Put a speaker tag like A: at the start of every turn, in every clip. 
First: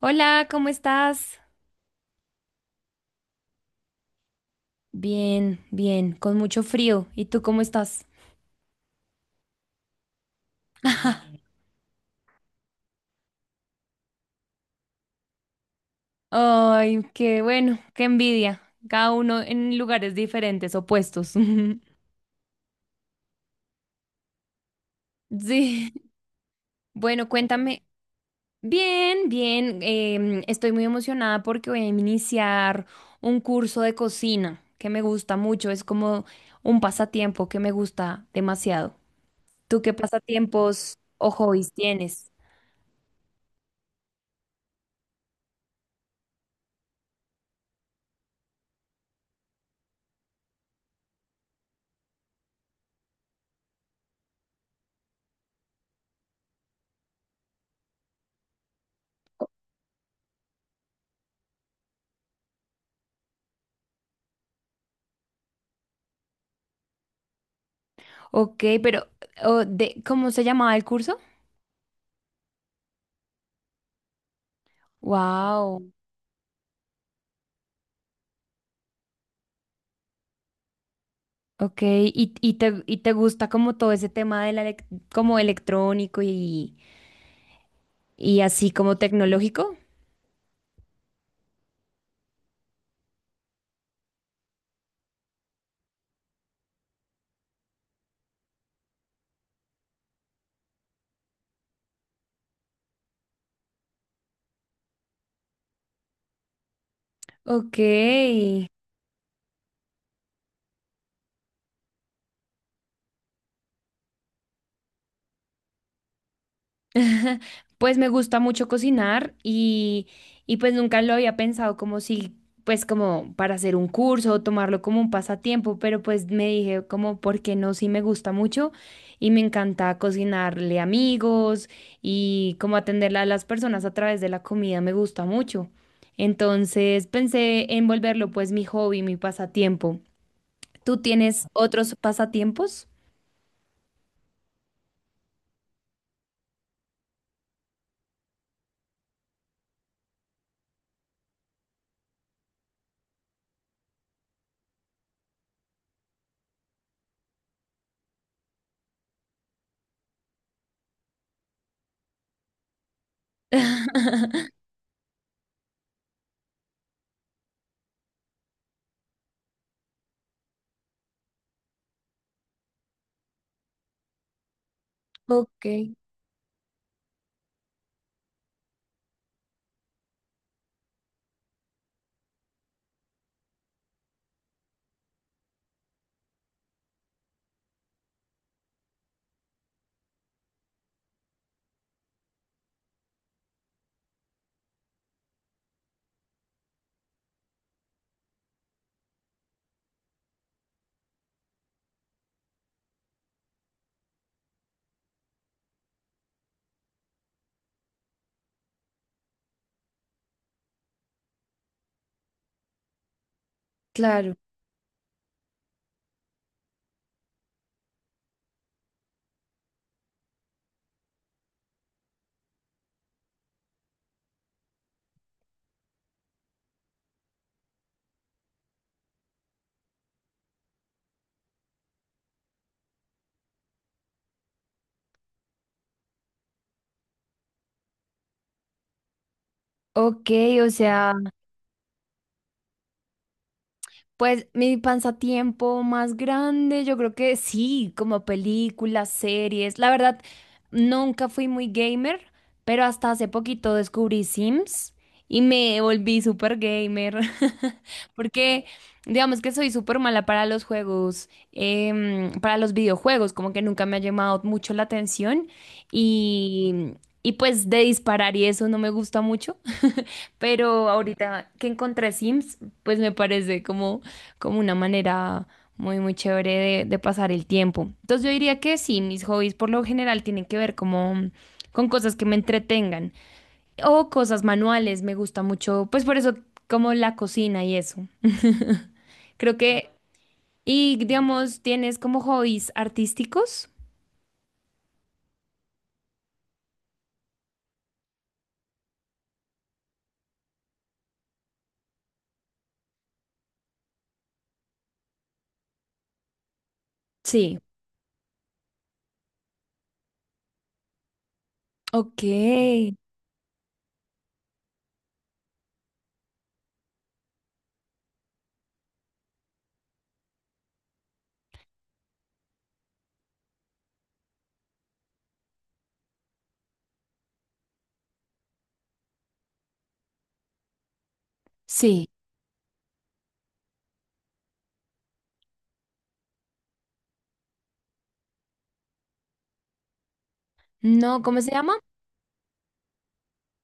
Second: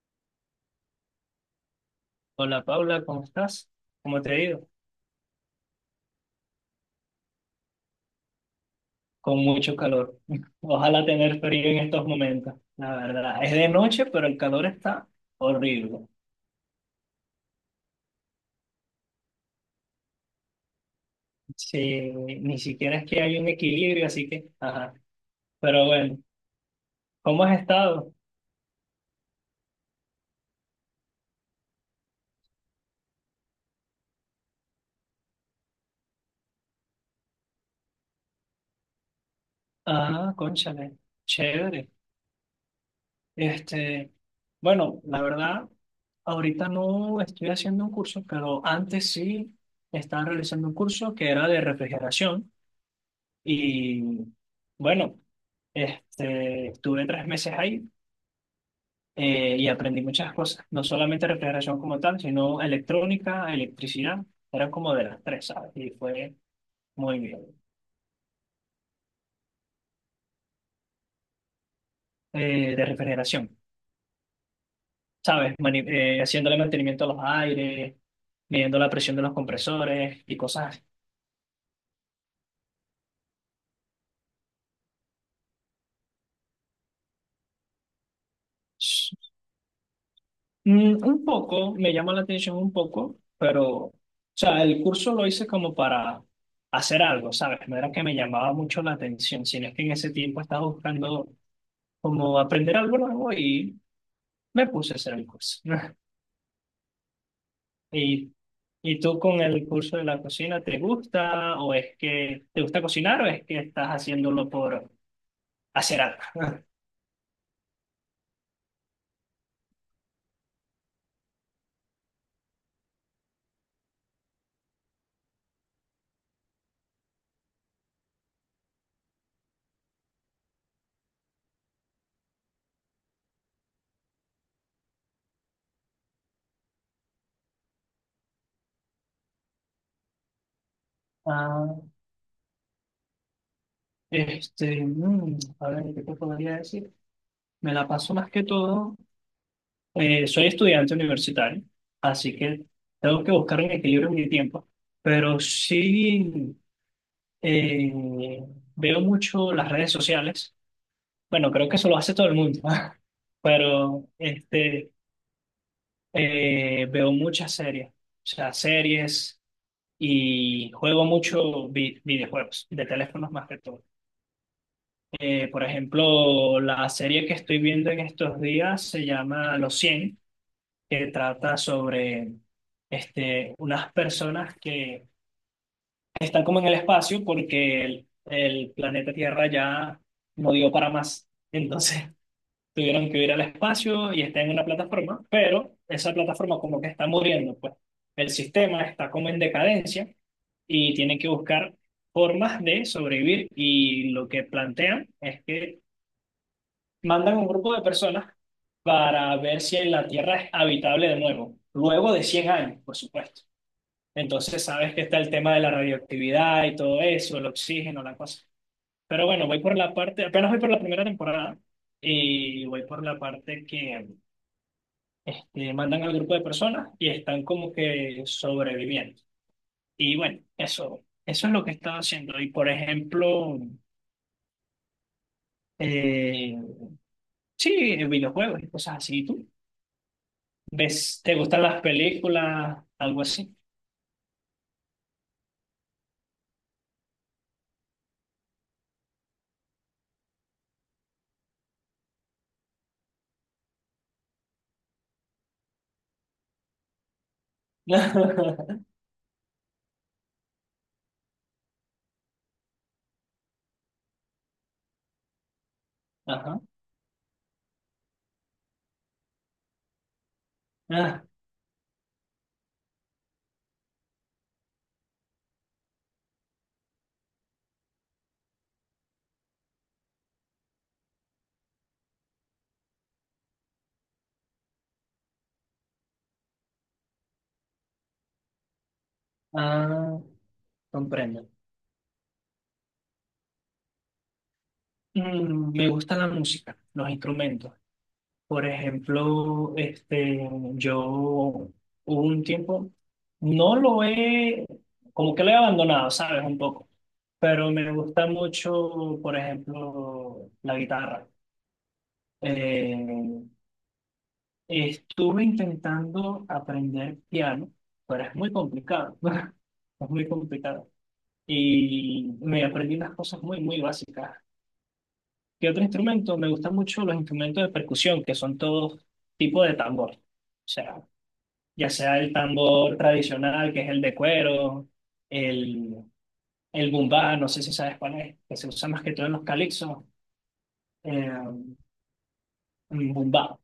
A: Hola, ¿cómo estás?
B: Hola Paula, ¿cómo estás? ¿Cómo te ha ido?
A: Bien, bien, con mucho frío. ¿Y tú cómo estás?
B: Con mucho calor. Ojalá tener frío en estos momentos, la verdad. Es de noche, pero el calor está horrible.
A: Ay, qué bueno, qué envidia. Cada uno en lugares diferentes, opuestos.
B: Sí, ni siquiera es que hay un equilibrio, así que, ajá. Pero
A: Sí.
B: bueno,
A: Bueno,
B: ¿cómo has
A: cuéntame.
B: estado?
A: Bien, bien. Estoy muy emocionada porque voy a iniciar un curso de cocina que me gusta mucho. Es como un pasatiempo que me gusta demasiado. ¿Tú qué
B: Ah,
A: pasatiempos
B: cónchale,
A: o hobbies
B: chévere.
A: tienes?
B: Este, bueno, la verdad, ahorita no estoy haciendo un curso, pero antes sí estaba realizando un curso que era de refrigeración y bueno. Este, estuve 3 meses ahí y aprendí muchas cosas, no solamente refrigeración como tal, sino electrónica, electricidad, eran como de las tres, ¿sabes? Y fue muy bien.
A: Ok, pero o de, ¿cómo se llamaba el curso?
B: De refrigeración, ¿sabes?
A: Wow,
B: Haciéndole mantenimiento a los aires, midiendo la presión de los compresores y cosas
A: ok. ¿Y, y te gusta como todo ese tema de la como electrónico y así como
B: así.
A: tecnológico?
B: Un poco, me llama la atención un poco, pero, o sea, el curso lo hice como para hacer algo, ¿sabes? No era que me llamaba mucho la atención, sino que en ese tiempo estaba buscando como aprender algo nuevo y me puse a hacer el curso.
A: Ok.
B: ¿Y, y tú con el curso de la cocina, te gusta o es que te gusta cocinar o es que estás haciéndolo por hacer algo?
A: Pues me gusta mucho cocinar y pues nunca lo había pensado como si, pues como para hacer un curso o tomarlo como un pasatiempo, pero pues me dije como, ¿por qué no? Sí me gusta mucho y me encanta cocinarle a amigos y como atender a las personas a través de la comida me gusta mucho. Entonces pensé en volverlo pues mi hobby, mi pasatiempo. ¿Tú tienes
B: Ah,
A: otros pasatiempos?
B: este, a ver, ¿qué te podría decir? Me la paso más que todo, soy estudiante universitario, así que tengo que buscar un equilibrio en mi tiempo, pero sí eh, veo mucho las redes sociales. Bueno, creo que eso lo hace todo el mundo, pero este, veo muchas series, o sea, series y juego mucho videojuegos, de teléfonos más que todo. Por
A: Ok,
B: ejemplo, la serie que estoy viendo en estos días se llama Los Cien, que trata sobre este, unas personas que están como en el espacio porque el planeta Tierra ya no dio para más. Entonces tuvieron que ir al espacio y está en una plataforma, pero esa plataforma como que está muriendo, pues el sistema está como en decadencia y tienen que buscar formas de sobrevivir y lo que plantean es que mandan un grupo de personas para ver si la Tierra es habitable de nuevo, luego de 100 años, por supuesto.
A: claro.
B: Entonces sabes que está el tema de la radioactividad y todo eso, el oxígeno, la cosa. Pero bueno, voy por la parte, apenas voy por la primera temporada y voy por la parte que este, mandan al grupo de personas y están como que sobreviviendo. Y bueno, eso es lo que he estado haciendo. Y por ejemplo, eh, sí, videojuegos y cosas así. ¿Tú
A: Ok, o sea.
B: ves, te gustan las películas, algo así?
A: Pues mi pasatiempo más grande, yo creo que sí, como películas, series. La verdad, nunca fui muy gamer, pero hasta hace poquito descubrí Sims y me volví súper gamer. Porque digamos que soy súper mala para los juegos, para los videojuegos, como que nunca me ha llamado mucho la atención
B: Ajá.
A: y, y pues de disparar y eso no me gusta mucho. Pero
B: Ah,
A: ahorita que encontré Sims, pues me parece como, como una manera muy, muy chévere de pasar el tiempo. Entonces yo diría que sí, mis hobbies por lo general tienen que ver como con cosas que me entretengan o cosas manuales, me gusta mucho, pues por eso como la cocina y eso. Creo que,
B: ah,
A: y
B: comprendo.
A: digamos, ¿tienes como hobbies artísticos?
B: Me gusta la música, los instrumentos. Por ejemplo, este, yo hubo un tiempo, no lo he, como que lo he abandonado, ¿sabes? Un poco,
A: Sí,
B: pero me gusta mucho, por ejemplo, la guitarra.
A: ok,
B: Eh, Estuve intentando aprender piano, pero es muy complicado, es muy complicado. Y me aprendí unas cosas muy, muy básicas. ¿Qué otro instrumento? Me gustan mucho los instrumentos de percusión, que son todos tipos de tambor. O sea, ya
A: sí.
B: sea el tambor tradicional, que es el de cuero, el, el bumbá, no sé si sabes cuál es, que se usa más que todo en los calipsos,
A: No,
B: eh,
A: ¿cómo se llama?
B: un bumbá.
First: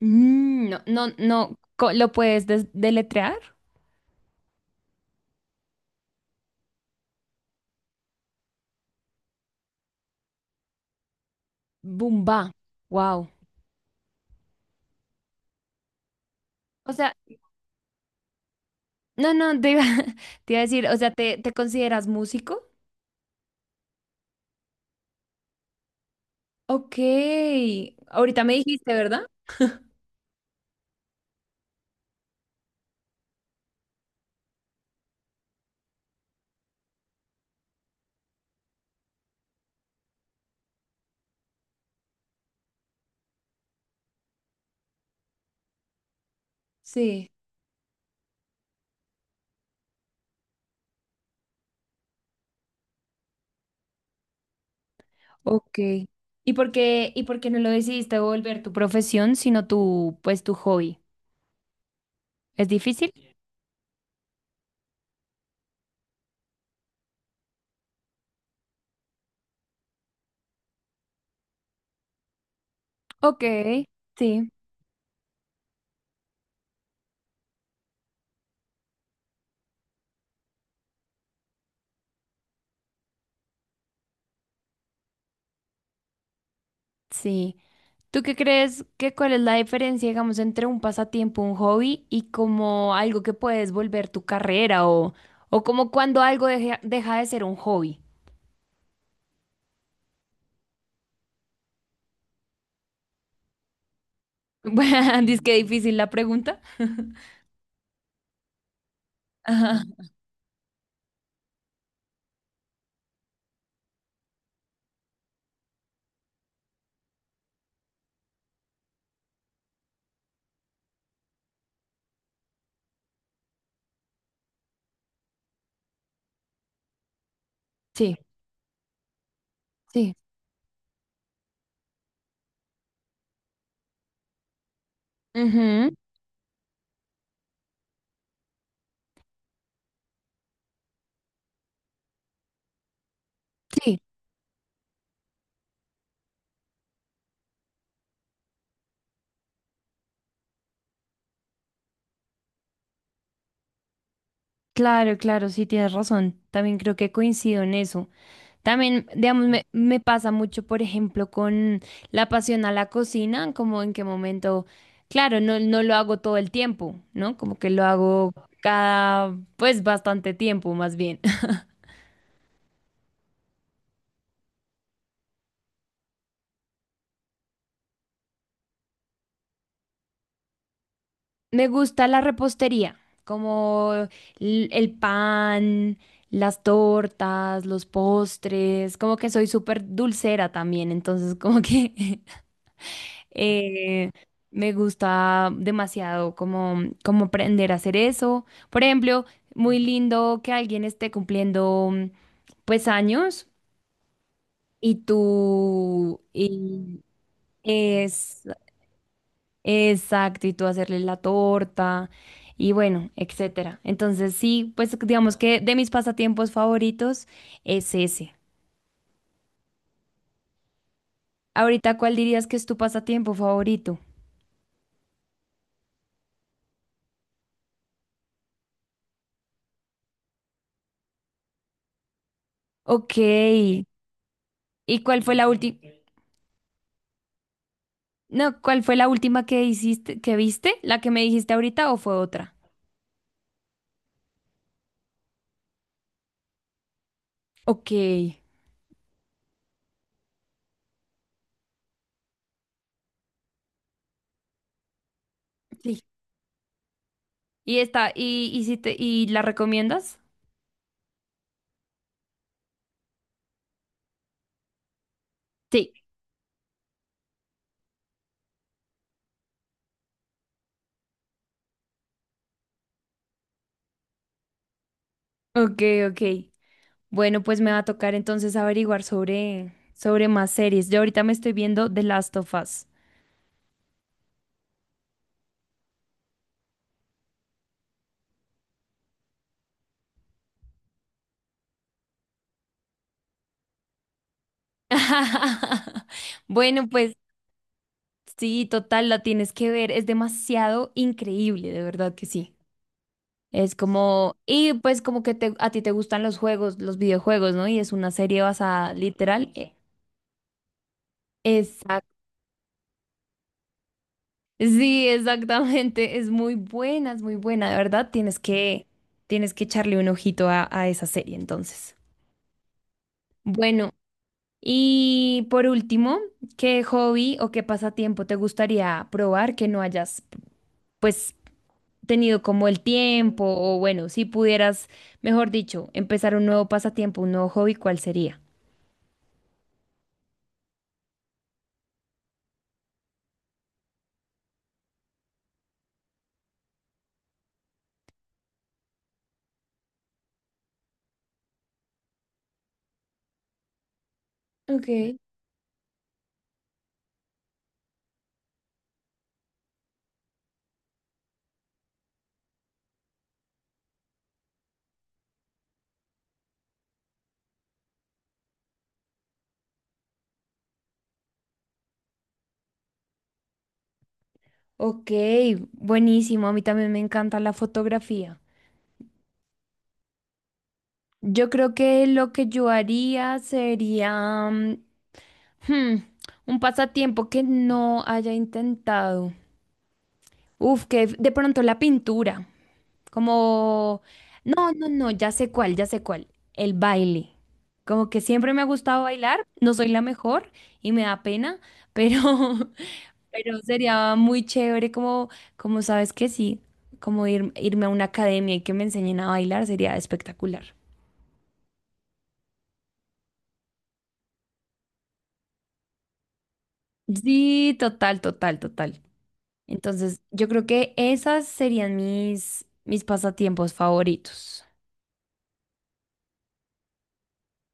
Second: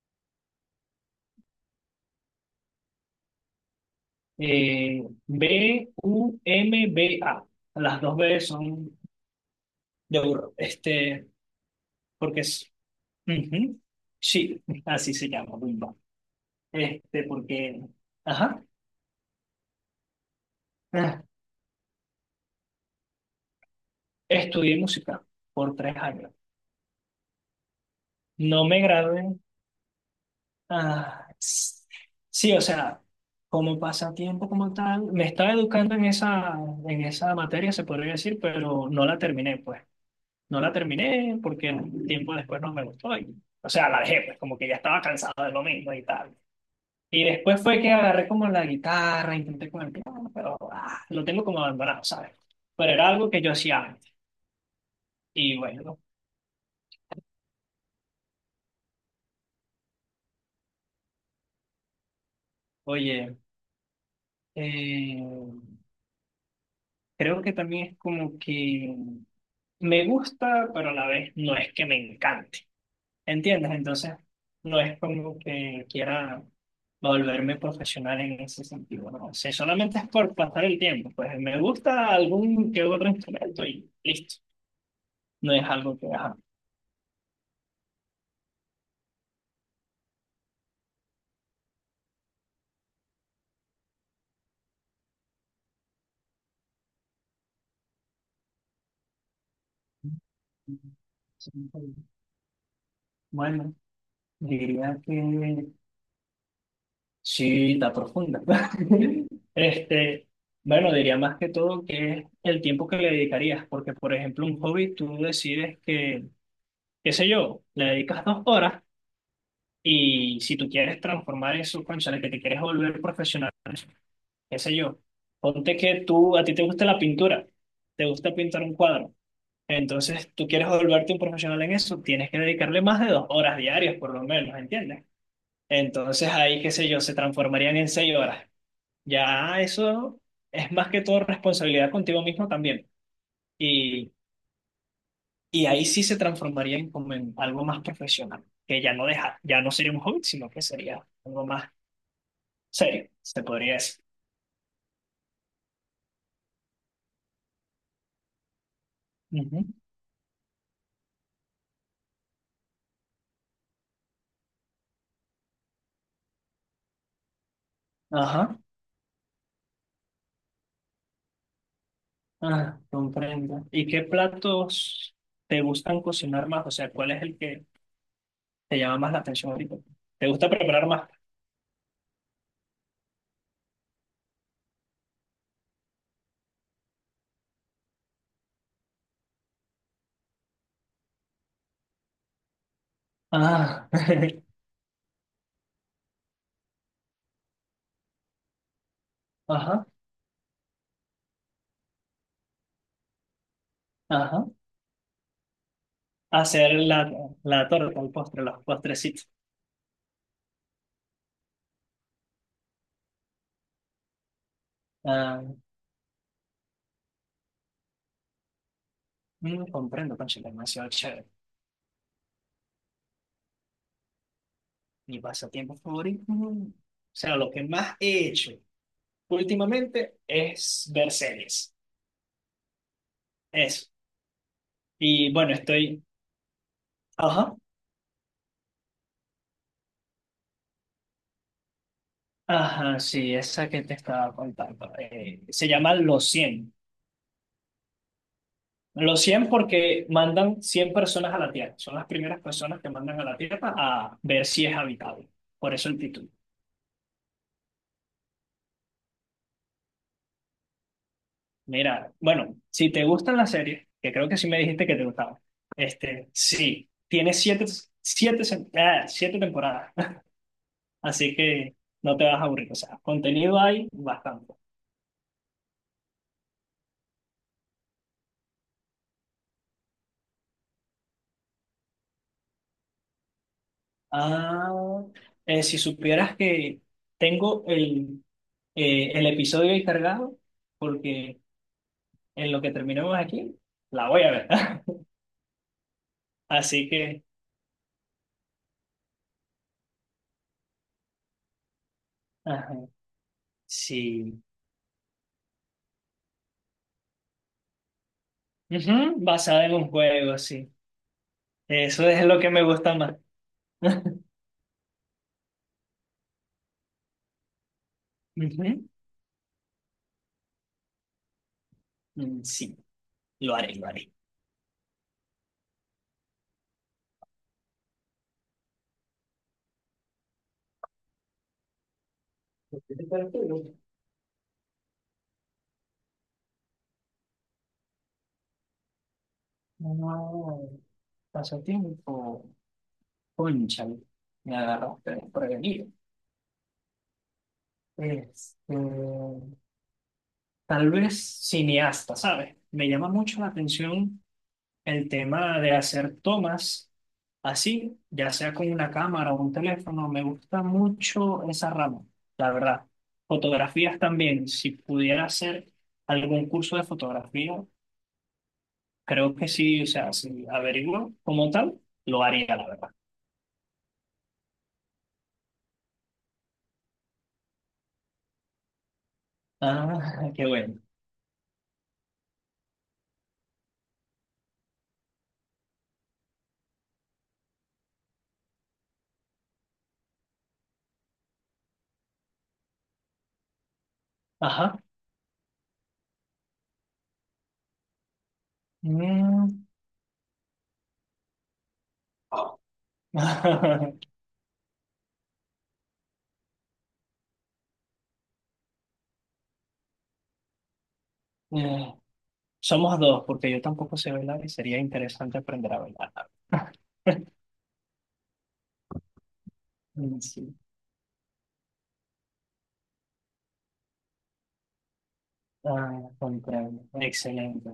A: Mm, no, no, no, ¿lo puedes deletrear?
B: Bumba. Las dos B son de burro, este, porque
A: Bumba,
B: es...
A: wow.
B: Ujú, sí, así se llama, bumba.
A: O sea,
B: Este, porque, ajá,
A: no, no, te iba, te iba a decir, o sea,
B: ah,
A: ¿te, te consideras músico?
B: estudié música por 3 años.
A: Ok, ahorita me
B: No me
A: dijiste, ¿verdad?
B: gradué, ah, sí, o sea, como pasatiempo como tal, me estaba educando en esa materia, se podría decir, pero no la terminé, pues. No la terminé porque tiempo después no me gustó. O sea, la dejé, pues, como que ya estaba cansado de lo mismo y tal. Y
A: Sí.
B: después fue que agarré como la guitarra, intenté con el piano, pero lo tengo como abandonado, ¿sabes? Pero era algo que yo hacía antes. Y
A: Ok.
B: bueno,
A: Y por qué no lo decidiste volver tu profesión, sino tu, pues, tu hobby? ¿Es difícil?
B: oye, eh, creo que también es como que... Me gusta, pero a la vez no es que me encante.
A: Ok,
B: ¿Entiendes? Entonces,
A: sí,
B: no es como que quiera volverme profesional en ese sentido, ¿no? O sea, solamente es por pasar el tiempo. Pues me gusta algún que otro instrumento y listo. No es algo que... ajá.
A: sí. ¿Tú qué crees que cuál es la diferencia, digamos, entre un pasatiempo, un hobby y como algo que puedes volver tu carrera o como cuando algo deja, deja de ser un hobby?
B: Bueno,
A: Bueno,
B: diría que
A: dice que difícil la pregunta.
B: sí, está profunda.
A: Ajá.
B: Este, bueno, diría más que todo que es el tiempo que le dedicarías, porque por ejemplo, un hobby tú decides que qué sé yo, le dedicas 2 horas y si tú quieres transformar eso, cónchale, que te quieres volver profesional, qué sé yo, ponte que tú, a ti te gusta la pintura, te
A: Sí,
B: gusta pintar un cuadro,
A: sí,
B: entonces tú quieres volverte un profesional en eso, tienes que dedicarle más de 2 horas diarias por lo menos, ¿entiendes?
A: ujú,
B: Entonces ahí, qué sé yo, se transformarían en 6 horas. Ya eso es más que todo responsabilidad contigo mismo también.
A: sí.
B: y Y ahí sí se transformaría en como en algo más profesional, que ya no deja, ya no sería un hobby, sino que sería algo más serio, se podría decir.
A: Claro, claro, sí, tienes razón. También creo que coincido en eso. También, digamos, me,
B: Ujú.
A: me pasa mucho, por ejemplo, con la pasión a la cocina, como en qué momento, claro, no, no lo hago todo el tiempo, ¿no? Como que lo hago
B: Ajá,
A: cada, pues, bastante tiempo, más bien.
B: ah, comprendo. ¿Y qué platos te gustan cocinar más? O sea, ¿cuál es el que te llama más la atención ahorita? ¿Te gusta preparar más?
A: Me gusta la repostería, como el pan, las tortas, los postres, como que soy súper dulcera también, entonces como que
B: Ah,
A: eh, me gusta demasiado como, como aprender a hacer eso. Por ejemplo, muy
B: ajá,
A: lindo que alguien esté cumpliendo pues años
B: ajá.
A: y tú
B: Hacer la,
A: y
B: la torta, el
A: es
B: postre, los postrecitos.
A: exacto, y tú hacerle la torta y bueno, etcétera. Entonces, sí, pues digamos
B: Ah,
A: que de mis pasatiempos favoritos es ese.
B: comprendo, concha, demasiado chévere.
A: Ahorita, ¿cuál dirías que es tu pasatiempo favorito?
B: Mi pasatiempo favorito. O sea, lo que más he hecho, últimamente es ver series.
A: Ok. ¿Y
B: Eso.
A: cuál
B: Y
A: fue la
B: bueno,
A: última?
B: estoy... Ajá.
A: No, ¿cuál fue la última que hiciste, que viste? ¿La que me dijiste ahorita o fue otra?
B: Ajá, sí, esa que te estaba contando. Se llama
A: Ok.
B: Los cien porque mandan 100 personas a la Tierra. Son las primeras personas que mandan a la Tierra a ver si es habitable. Por eso el
A: Sí.
B: título.
A: ¿Y esta, y si te, y la recomiendas?
B: Mira, bueno, si te gustan las series, que creo que sí me dijiste que te gustaban,
A: Sí.
B: este, sí, tiene siete temporadas. Así que no te vas a aburrir. O sea, contenido hay bastante.
A: Ok, ok. Bueno, pues me va a tocar entonces averiguar sobre, sobre más series. Yo ahorita me estoy viendo The Last of Us.
B: Ah, si supieras que tengo el episodio ahí cargado, porque en lo que terminemos aquí, la voy a ver.
A: Bueno,
B: Así
A: pues
B: que,
A: sí, total, la tienes que ver. Es demasiado increíble, de verdad que sí.
B: ajá,
A: Es como,
B: sí.
A: y pues como que a ti te gustan los juegos, los videojuegos, ¿no? Y es una serie basada
B: Ujú,
A: literal.
B: basada en un juego, sí. Eso
A: Exacto.
B: es lo que me gusta más.
A: Sí, exactamente. Es muy buena, de verdad.
B: Ujú.
A: Tienes que echarle un ojito a esa serie, entonces.
B: Sí, lo haré, lo
A: Bueno.
B: haré.
A: Y por último, ¿qué hobby o qué pasatiempo te gustaría probar que no hayas, pues, tenido como el tiempo o bueno, si pudieras, mejor dicho, empezar un nuevo pasatiempo, un nuevo hobby, ¿cuál sería?
B: No, pasatiempo. Cónchale, me agarraste desprevenido. Este, tal vez cineasta, ¿sabes? Me llama mucho la atención el
A: Okay,
B: tema de hacer tomas así, ya sea con una cámara o un teléfono. Me gusta mucho esa rama, la verdad. Fotografías también. Si pudiera hacer algún curso de fotografía, creo que sí, o sea, si averiguo como tal, lo haría, la verdad.
A: ok, buenísimo. A mí también me encanta la fotografía.
B: Ah, qué bueno.
A: Yo creo que lo que yo haría sería hmm, un pasatiempo que no haya intentado. Uf, que de pronto la pintura. Como, no,
B: Ajá.
A: no, no, ya sé cuál, ya sé cuál. El baile. Como que siempre me ha gustado bailar,
B: Mm.
A: no soy la mejor y me da pena, pero, pero sería muy chévere como, como sabes que sí, como irme a una academia y que me enseñen a bailar sería espectacular.
B: Eh, Somos dos, porque yo tampoco sé bailar y sería interesante aprender a bailar.
A: Sí, total, total, total. Entonces, yo
B: Sí,
A: creo que esas serían mis, mis pasatiempos favoritos.
B: ah, comprendo. Excelente.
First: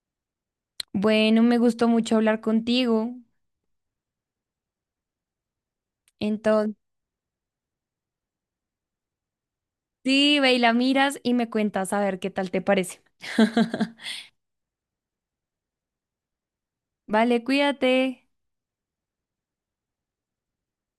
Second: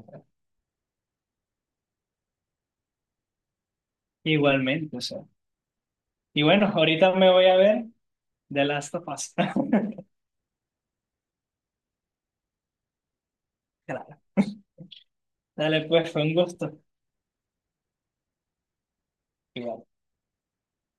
A: Bueno, me gustó mucho hablar contigo.
B: Igualmente, o sea. Y bueno, ahorita me voy a ver The Last of Us.
A: Sí, ve y la miras y me cuentas a ver qué tal te parece.
B: Claro. Dale, pues, fue un gusto.
A: Vale, cuídate.
B: Cuídate.